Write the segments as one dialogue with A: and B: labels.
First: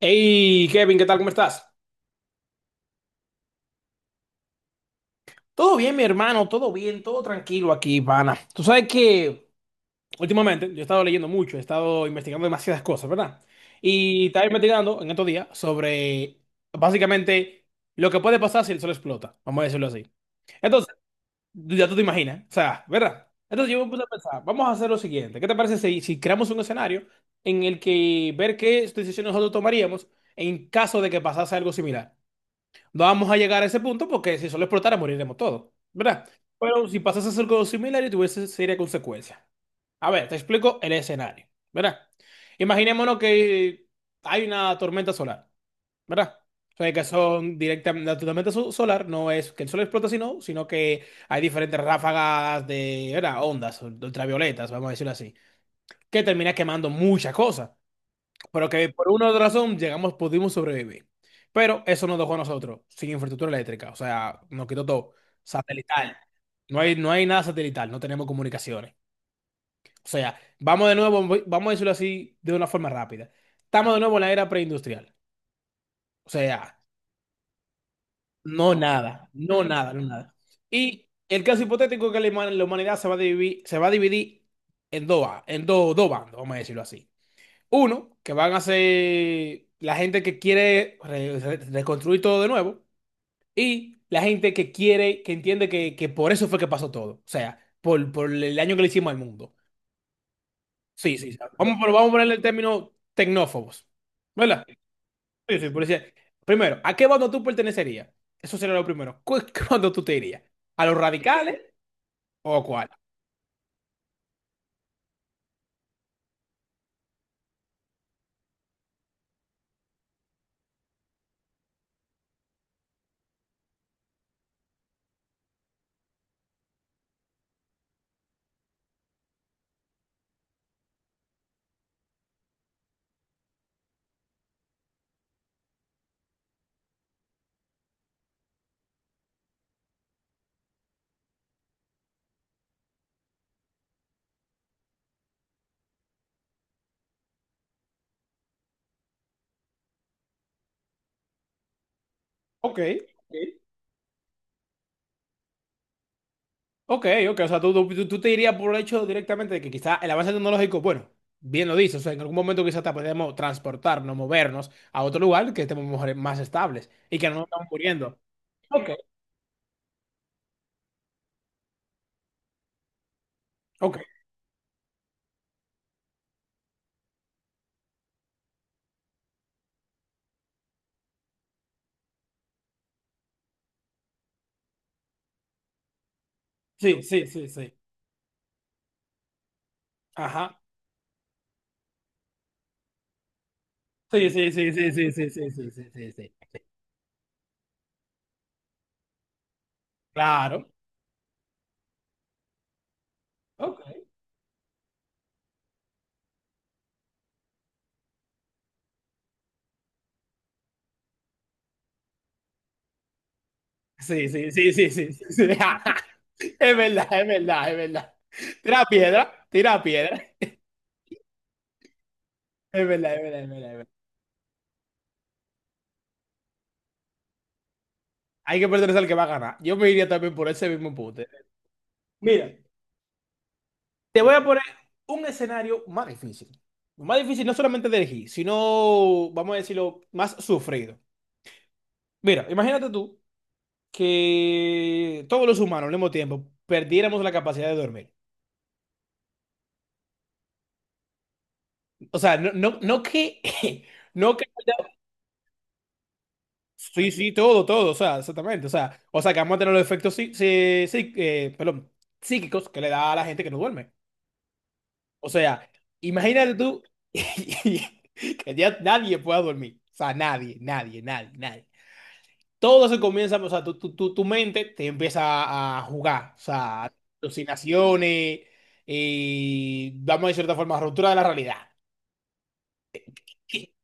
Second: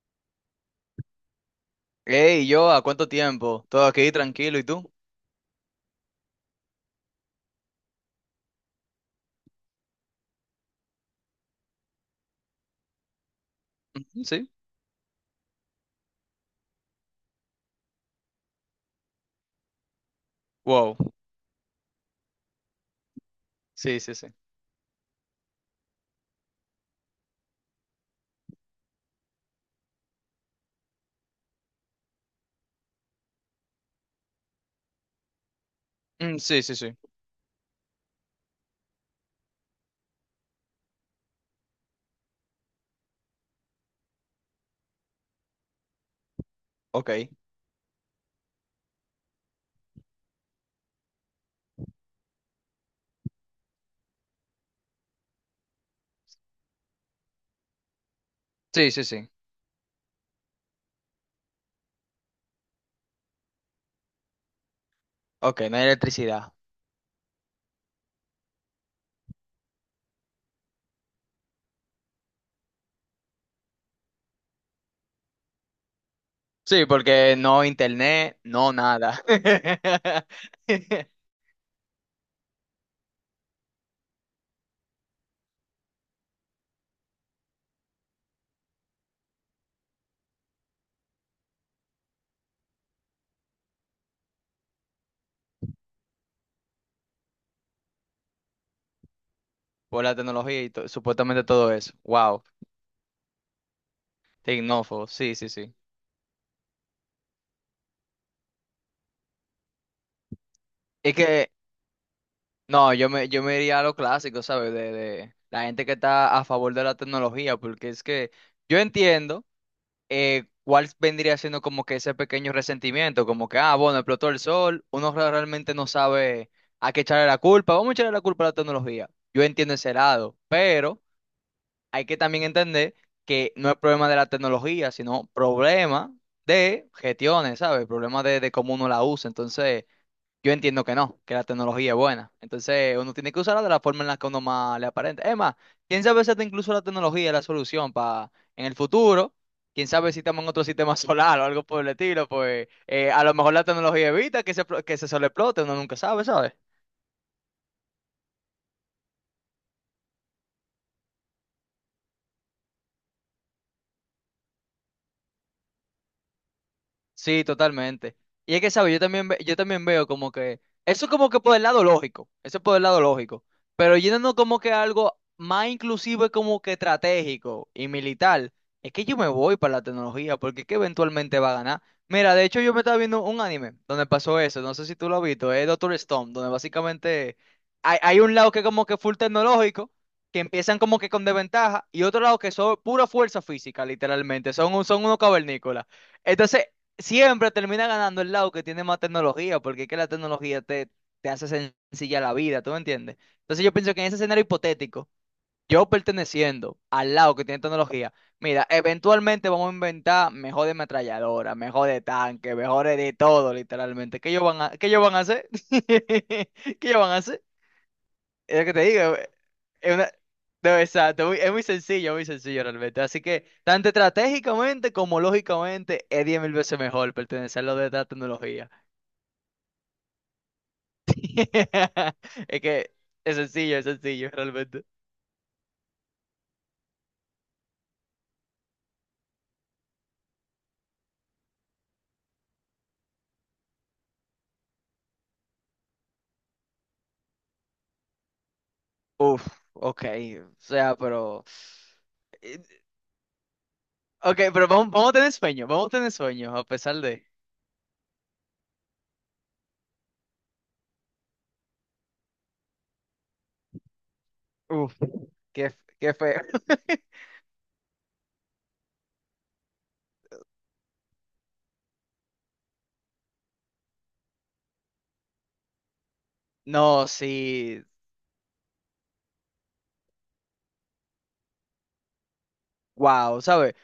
A: Hey Kevin, ¿qué tal? ¿Cómo estás?
B: Hey, yo, ¿a cuánto tiempo? Todo aquí tranquilo, ¿y tú?
A: Todo bien, mi hermano, todo bien, todo tranquilo aquí, pana. Tú sabes que últimamente yo he estado leyendo mucho, he estado investigando demasiadas cosas, ¿verdad?
B: Ujú,
A: Y estaba
B: sí.
A: investigando en estos días sobre básicamente lo que puede pasar si el sol explota, vamos a decirlo así. Entonces,
B: Wow.
A: ya tú te imaginas, o sea, ¿verdad? Entonces yo me
B: Sí,
A: puse a
B: sí, sí.
A: pensar, vamos a hacer lo siguiente, ¿qué te parece si, si creamos un escenario en el que ver qué decisiones nosotros tomaríamos en caso de que pasase algo similar? No vamos a llegar a ese punto porque si solo explotara moriremos todos, ¿verdad?
B: Sí, sí,
A: Pero
B: sí.
A: si pasase algo similar y tuviese seria consecuencia. A ver, te explico el escenario, ¿verdad? Imaginémonos que hay una tormenta solar, ¿verdad? O sea, que
B: Ok.
A: son directamente, la tormenta solar no es que el sol explota, sino que hay diferentes ráfagas de, ¿verdad? Ondas ultravioletas, vamos a decirlo así, que termina quemando muchas cosas. Pero que
B: Sí, sí,
A: por una u
B: sí.
A: otra razón llegamos, pudimos sobrevivir. Pero eso nos dejó a nosotros sin infraestructura eléctrica. O sea, nos quitó todo.
B: Ok, no hay
A: Satelital.
B: electricidad.
A: No hay nada satelital, no tenemos comunicaciones. O sea, vamos de nuevo, vamos a decirlo así de una forma rápida. Estamos de nuevo en la era preindustrial. O sea,
B: Sí, porque no internet, no
A: no
B: nada.
A: nada, no nada, no nada. Y el caso hipotético es que la la humanidad se va a dividir, se va a dividir en dos, en dos, dos bandos, vamos a decirlo así. Uno, que van a ser la gente que quiere reconstruir todo de nuevo. Y la gente que quiere, que entiende que por eso fue que pasó todo. O sea, por el daño que le hicimos al mundo.
B: Por la tecnología y to-
A: Sí, sí, sí.
B: supuestamente todo
A: Vamos, pero
B: eso.
A: vamos a ponerle el
B: Wow.
A: término tecnófobos. ¿Verdad?
B: Tecnófobo, sí, sí,
A: Sí, sí,
B: sí.
A: primero, ¿a qué bando tú pertenecerías? Eso sería lo primero. ¿Qué bando tú te irías? ¿A los
B: Es que,
A: radicales o a cuál?
B: no, yo me iría a lo clásico, ¿sabes? De la gente que está a favor de la tecnología, porque es que yo entiendo. ¿Cuál vendría siendo como que ese pequeño resentimiento? Como que, ah, bueno, explotó el sol, uno realmente no sabe a qué echarle la culpa, vamos a echarle la culpa a la tecnología. Yo entiendo ese lado, pero hay que también entender que no es problema de la tecnología, sino problema de gestiones, ¿sabes? Problema de cómo uno la usa. Entonces, yo entiendo que no, que la tecnología es buena. Entonces, uno tiene que usarla de la forma en la que uno más le aparenta. Es más, quién sabe si hasta incluso la tecnología es la solución para en el futuro. Quién sabe si estamos en otro sistema solar o algo por el estilo, pues
A: Ok.
B: a lo mejor la tecnología evita que se, que se sobreexplote, uno nunca sabe, ¿sabes?
A: Ok, ok, o sea, tú te dirías por el hecho directamente de que quizá el avance tecnológico, bueno, bien lo dices, o sea, en algún momento quizá te podemos transportarnos, movernos a otro lugar que estemos más estables y que no nos
B: Sí,
A: estamos
B: totalmente.
A: muriendo.
B: Y es que,
A: Ok,
B: ¿sabes? Yo también veo como que... Eso es como que por el lado lógico. Eso es por el lado lógico. Pero
A: ok,
B: yéndonos como que a algo más inclusivo como que estratégico y militar. Es que yo me voy para la tecnología porque es que eventualmente va a ganar. Mira, de hecho yo me estaba viendo un anime donde pasó eso. No sé si tú lo has visto. Es Doctor Stone, donde
A: sí, sí,
B: básicamente
A: sí, sí,
B: hay un lado que como que full tecnológico. Que
A: ajá,
B: empiezan como que con desventaja y otro lado que son pura fuerza física,
A: sí, sí,
B: literalmente,
A: sí, sí,
B: son
A: sí,
B: unos
A: sí, sí, sí,
B: cavernícolas.
A: sí, sí, sí,
B: Entonces, siempre termina ganando el lado que tiene más tecnología, porque es que
A: claro,
B: te hace sencilla la vida, ¿tú me entiendes? Entonces yo
A: ok,
B: pienso que en ese escenario hipotético, yo perteneciendo al lado que tiene tecnología, mira, eventualmente vamos a inventar mejores metralladoras, mejores tanques, mejores de todo, literalmente.
A: sí, sí, sí,
B: ¿Qué
A: sí,
B: ellos
A: sí,
B: van a
A: sí, sí,
B: hacer? ¿Qué
A: es
B: ellos
A: verdad,
B: van a
A: es
B: hacer?
A: verdad, es verdad,
B: Es lo que te digo.
A: tira
B: Es una-
A: piedra,
B: No, exacto, es muy sencillo
A: es
B: realmente.
A: verdad, es
B: Así
A: verdad,
B: que,
A: es verdad, es verdad.
B: tanto estratégicamente como lógicamente, es 10.000 veces mejor pertenecer a lo de la
A: Hay que
B: tecnología.
A: perderse al que va a ganar, yo me iría también por ese mismo punto. Mira.
B: Es que es
A: Te
B: sencillo
A: voy a poner
B: realmente.
A: un escenario más difícil. Más difícil no solamente de elegir, sino, vamos a decirlo, más sufrido. Mira, imagínate tú que todos los humanos al mismo tiempo perdiéramos la capacidad de dormir.
B: Uf, ok, o sea, pero...
A: O sea, no,
B: eh,
A: no, no que... No
B: Ok,
A: que...
B: pero vamos, vamos a tener sueño, vamos a tener sueño, a pesar
A: Sí,
B: de...
A: sí, todo, todo, o sea, exactamente. O sea, que vamos a tener los efectos sí, sí, perdón, psíquicos que le da a la gente que no duerme.
B: Uf,
A: O sea,
B: qué, qué feo.
A: imagínate tú que ya nadie pueda dormir. O sea, nadie, nadie, nadie, nadie. Todo se comienza, o sea, tu mente te empieza a jugar, o sea,
B: No, sí,
A: alucinaciones, y vamos a decir de cierta forma, ruptura de la realidad.
B: wow,
A: ¿Qué?
B: ¿sabes?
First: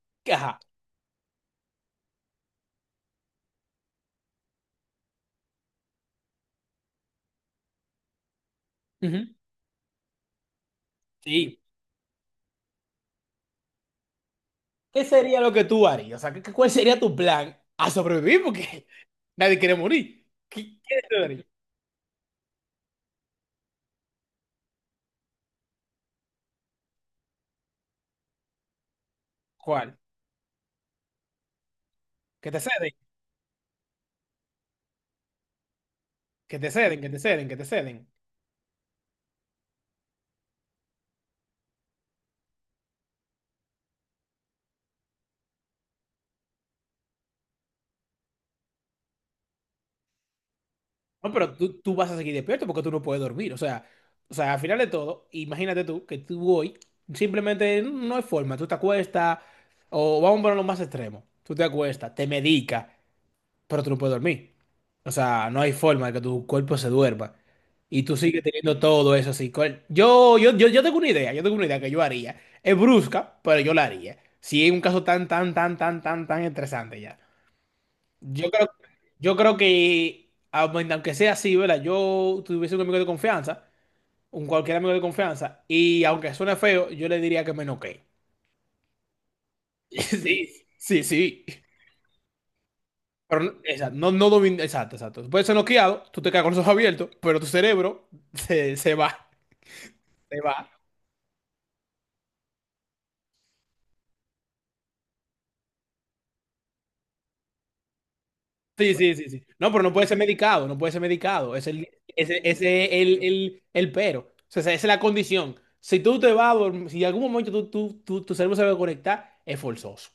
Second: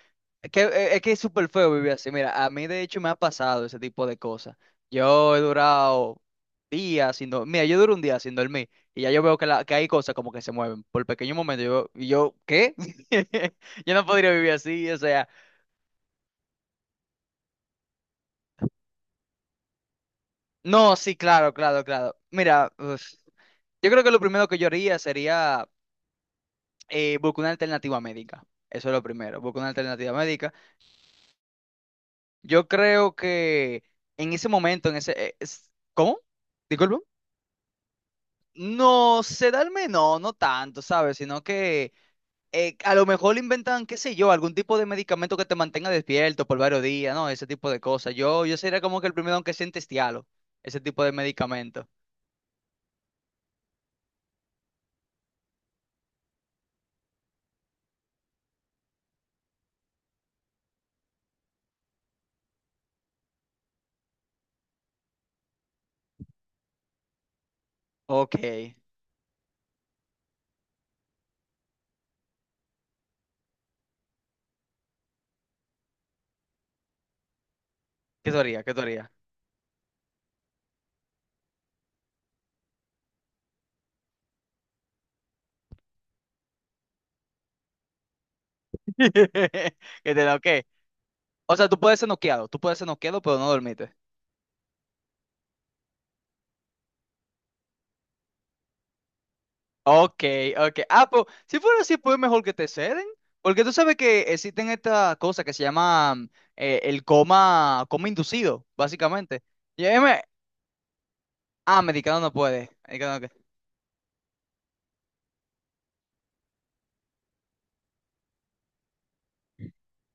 B: Es
A: Ajá.
B: que, es que es súper feo vivir así. Mira, a mí de hecho me ha pasado ese tipo de cosas. Yo he durado días sin dormir. Mira, yo duro un día sin dormir y ya yo
A: Ujú.
B: veo que hay cosas como que se mueven por pequeño
A: Sí.
B: momento. ¿Qué? Yo no podría vivir así, o
A: ¿Qué
B: sea.
A: sería lo que tú harías? O sea, ¿cuál sería tu plan a sobrevivir? Porque nadie quiere morir. ¿Qué,
B: No,
A: qué
B: sí,
A: te daría?
B: claro, claro, claro. Mira, uf, yo creo que lo primero que yo haría sería buscar una alternativa médica. Eso es lo primero, buscar una
A: ¿Cuál?
B: alternativa médica.
A: Que te
B: Yo
A: ceden,
B: creo que en ese momento, en ese... ¿Cómo?
A: que te ceden, que te ceden, que te ceden.
B: No, sedarme no, no tanto, ¿sabes? Sino que a lo mejor inventan, qué sé yo, algún tipo de medicamento que te mantenga despierto por varios días, ¿no? Ese tipo de cosas. Yo sería como que el primero aunque sea en testialo, ese tipo de
A: No, pero tú,
B: medicamento.
A: tú vas a seguir despierto porque tú no puedes dormir. O sea, al final de todo, imagínate tú que tú hoy simplemente no hay forma. Tú te acuestas, o vamos a ponerlo más extremo. Tú te acuestas, te medicas, pero tú no puedes dormir. O sea, no hay forma de que tu cuerpo se duerma. Y tú
B: Ok.
A: sigues
B: ¿Qué
A: teniendo todo eso así. Yo tengo una idea, yo tengo una idea que yo haría. Es brusca, pero yo la haría. Si es un caso tan, tan, tan, tan, tan, tan estresante ya.
B: tú
A: Yo
B: harías?
A: creo,
B: ¿Qué tú harías?
A: yo creo que, aunque sea así, ¿verdad? Yo tuviese un amigo de confianza, un cualquier amigo de confianza, y aunque suene feo, yo le diría que me noquee.
B: ¿Qué te da?
A: Sí,
B: ¿Qué?
A: sí, sí.
B: O sea, tú puedes ser noqueado, tú puedes ser noqueado, pero
A: Pero
B: no
A: no,
B: dormiste.
A: exacto, no, exacto, exacto. Puedes ser noqueado, tú te quedas con los ojos abiertos, pero tu cerebro se va,
B: Ok,
A: se va.
B: ok. Ah, pues, si fuera así, pues mejor que te ceden. Porque tú sabes que existen estas cosas que se llaman el coma, coma inducido,
A: Sí, sí, sí,
B: básicamente.
A: sí. No, pero
B: Y
A: no
B: ahí
A: puede ser
B: me-
A: medicado, no puede ser medicado. Es
B: ah,
A: el,
B: medicado no
A: ese,
B: puede.
A: ese es
B: Medicado no
A: el,
B: que-
A: el, el pero. O sea, esa es la condición. Si tú te vas a dormir, si en algún momento tu cerebro se va a conectar, es forzoso.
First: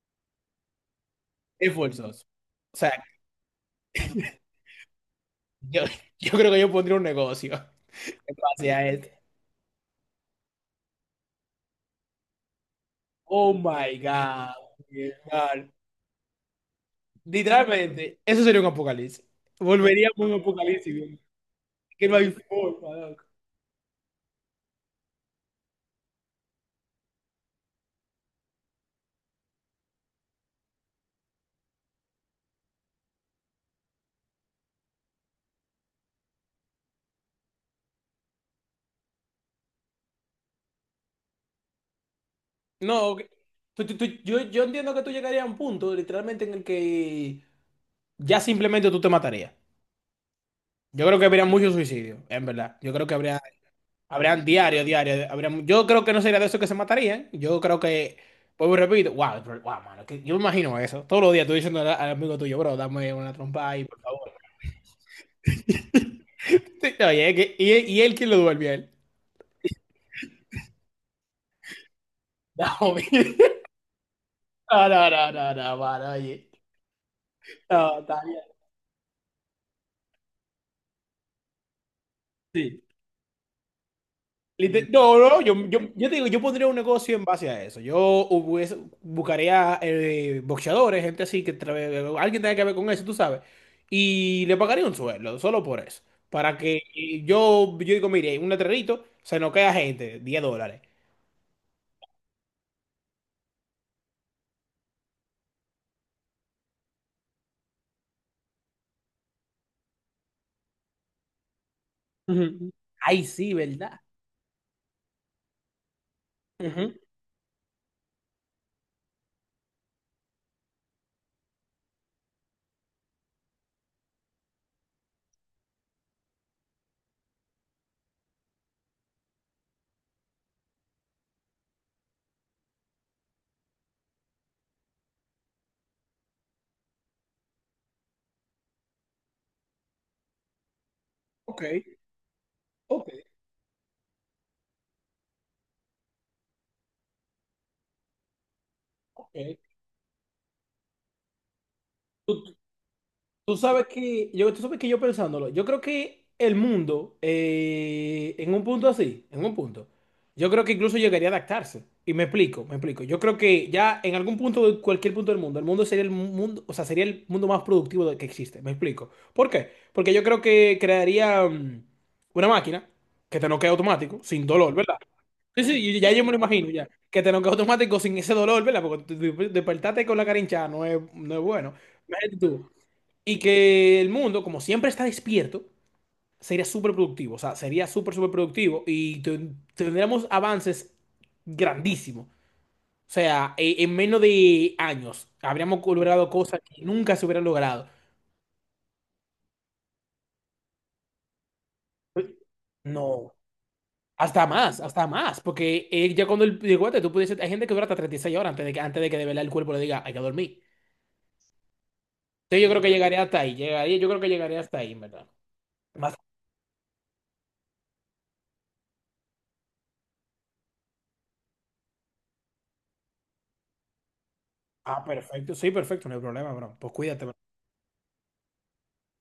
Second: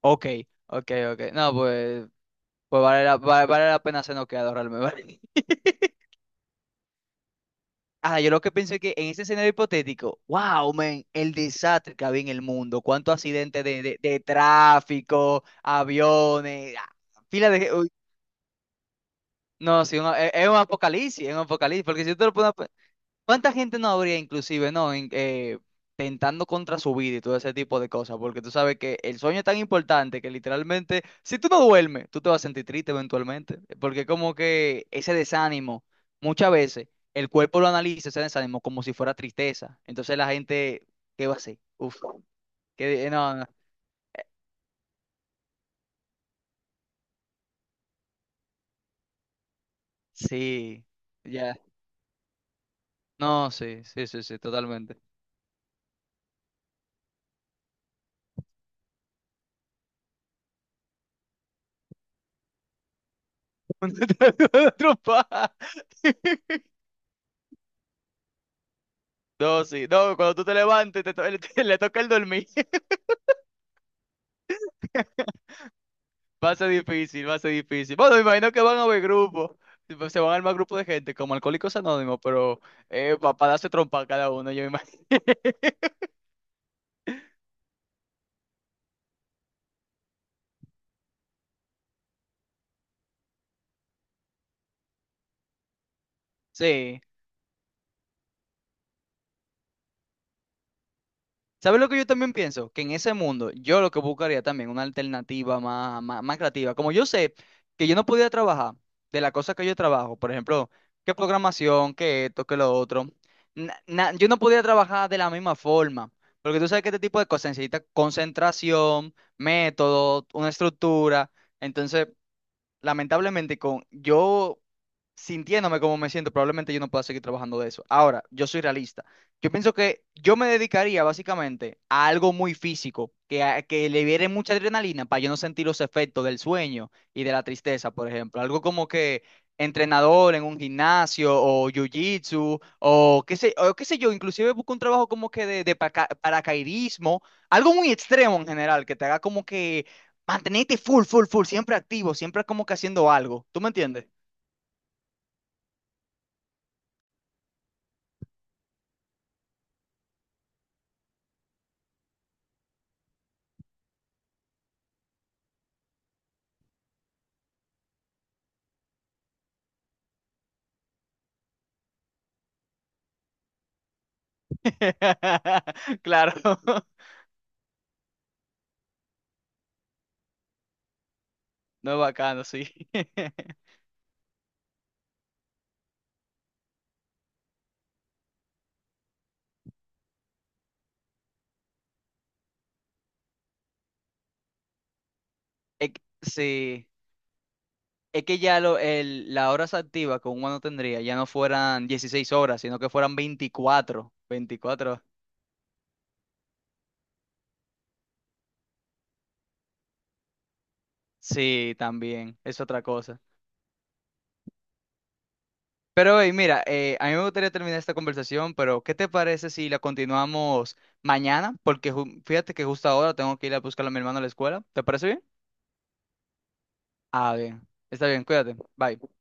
B: Ok, ok, ok. No,
A: Es
B: pues,
A: forzoso. O sea,
B: vale la pena ser noqueado realmente. Vale.
A: yo, yo creo que yo pondría un negocio
B: Ah, yo
A: en
B: lo que
A: base
B: pienso es
A: a
B: que en ese
A: esto.
B: escenario hipotético, wow, man, el desastre que había en el mundo, cuántos
A: Oh
B: accidentes de,
A: my
B: de, de
A: God. Mi
B: tráfico,
A: hermano.
B: aviones, ah, fila de,
A: Literalmente, eso sería un apocalipsis.
B: No, sí,
A: Volveríamos a un apocalipsis, viejo.
B: es un apocalipsis, porque
A: Que
B: si
A: no
B: tú te
A: hay
B: lo pones,
A: forma, loco.
B: ¿cuánta gente no habría inclusive, no, tentando contra su vida y todo ese tipo de cosas? Porque tú sabes que el sueño es tan importante que literalmente, si tú no duermes, tú te vas a sentir triste eventualmente, porque como que ese desánimo, muchas veces el cuerpo lo analiza ese desánimo como si fuera tristeza, entonces la gente, ¿qué va a hacer? Uf,
A: No,
B: que
A: ok.
B: no, no,
A: Yo entiendo que tú llegarías a un punto, literalmente, en el que ya simplemente tú te matarías.
B: sí,
A: Yo creo que habría
B: ya,
A: muchos suicidios, en verdad. Yo creo que habría,
B: no, sí, sí, sí, sí,
A: habrían diario,
B: totalmente.
A: diario, habría, yo creo que no sería de esos que se matarían. Yo creo que, vuelvo y repito, wow, bro, wow, mano, que yo me imagino eso. Todos los días tú diciendo al amigo tuyo, bro, dame una trompa ahí, por favor.
B: Una trompada.
A: Sí. Oye, y él quién lo duerme a él.
B: No, sí. No, cuando tú te levantes, le toca el dormir.
A: No, mi- no, no, no, no, no, mano, oye.
B: Va a ser difícil, va a ser difícil.
A: No,
B: Bueno,
A: está
B: me imagino
A: bien.
B: que van a haber grupos. Tipo, se van a armar grupos de gente, como Alcohólicos Anónimos, pero
A: Sí.
B: para darse trompa cada uno, yo me imagino.
A: No, no, yo, yo, yo te digo, yo pondría un negocio en base a eso. Buscaría boxeadores, gente así, alguien tenga que ver con eso, tú sabes. Y le pagaría un sueldo, solo por eso. Para que
B: Sí.
A: yo, yo digo, mire, un letrerito, se nos queda gente, $10.
B: ¿Sabes lo que yo también pienso? Que en ese mundo yo lo que buscaría también una alternativa más, más, más creativa. Como yo sé que yo no podía trabajar de la cosa que yo trabajo, por ejemplo, qué programación, qué esto, qué
A: Ujú.
B: lo otro,
A: Ay, sí, ¿verdad?
B: yo no podía trabajar de la misma forma. Porque tú sabes que
A: Ujú.
B: este tipo de cosas necesita concentración, método, una estructura. Entonces, lamentablemente, con yo sintiéndome como me siento, probablemente yo no pueda seguir trabajando de eso. Ahora, yo soy realista. Yo pienso que yo me dedicaría básicamente a algo muy físico, que libere mucha adrenalina para yo no sentir los efectos del sueño y de la tristeza, por ejemplo. Algo como que entrenador en un gimnasio
A: Ok,
B: o jiu-jitsu
A: ok,
B: o qué sé yo, inclusive busco un trabajo como que de paracaidismo, algo muy extremo en general, que te haga como que mantenete full, full, full, siempre activo, siempre
A: ok.
B: como que haciendo algo.
A: Tú
B: ¿Tú me
A: sabes
B: entiendes?
A: que yo, tú sabes que yo pensándolo, yo creo que el mundo, en un punto así, en un punto, yo creo que incluso llegaría a adaptarse. Y me explico, me explico. Yo creo que ya en algún punto, de cualquier punto del mundo, el mundo sería el mundo, o sea, sería el mundo más productivo que existe. Me explico. ¿Por qué? Porque yo creo que crearía una máquina que te noquea automático, sin dolor, ¿verdad? Sí, sí, ya yo me
B: Claro,
A: lo imagino, ya. Que te noquea automático sin ese dolor, ¿verdad? Porque despertarte con la cara hinchada no es, no es bueno.
B: no es
A: Imagínate
B: bacano, sí.
A: tú. Y que el mundo, como siempre está despierto, sería súper productivo. O sea, sería súper, súper productivo y tendríamos avances grandísimos. O sea, en menos de años habríamos
B: Es que-
A: logrado cosas que
B: sí,
A: nunca se hubieran logrado.
B: es que ya lo, el, las horas activas que uno no tendría ya no fueran 16 horas, sino que fueran
A: No,
B: 24
A: hasta más,
B: 24
A: hasta más. Porque ya cuando el guate, tú pudieses, hay gente que dura hasta 36 horas antes de que de verdad el cuerpo le diga, hay que dormir.
B: Sí, también, es
A: Entonces yo creo
B: otra
A: que
B: cosa.
A: llegaría hasta ahí. Llegaría, yo creo que llegaría hasta ahí, en ¿verdad? Más-
B: Pero, hey, mira, a mí me gustaría terminar esta conversación, pero ¿qué te parece si la continuamos mañana? Porque fíjate que justo ahora tengo que ir a buscar a mi hermano a la escuela. ¿Te
A: ah,
B: parece bien?
A: perfecto. Sí, perfecto, no hay problema, bro. Pues cuídate, bro.
B: Ah, bien. Está bien, cuídate. Bye.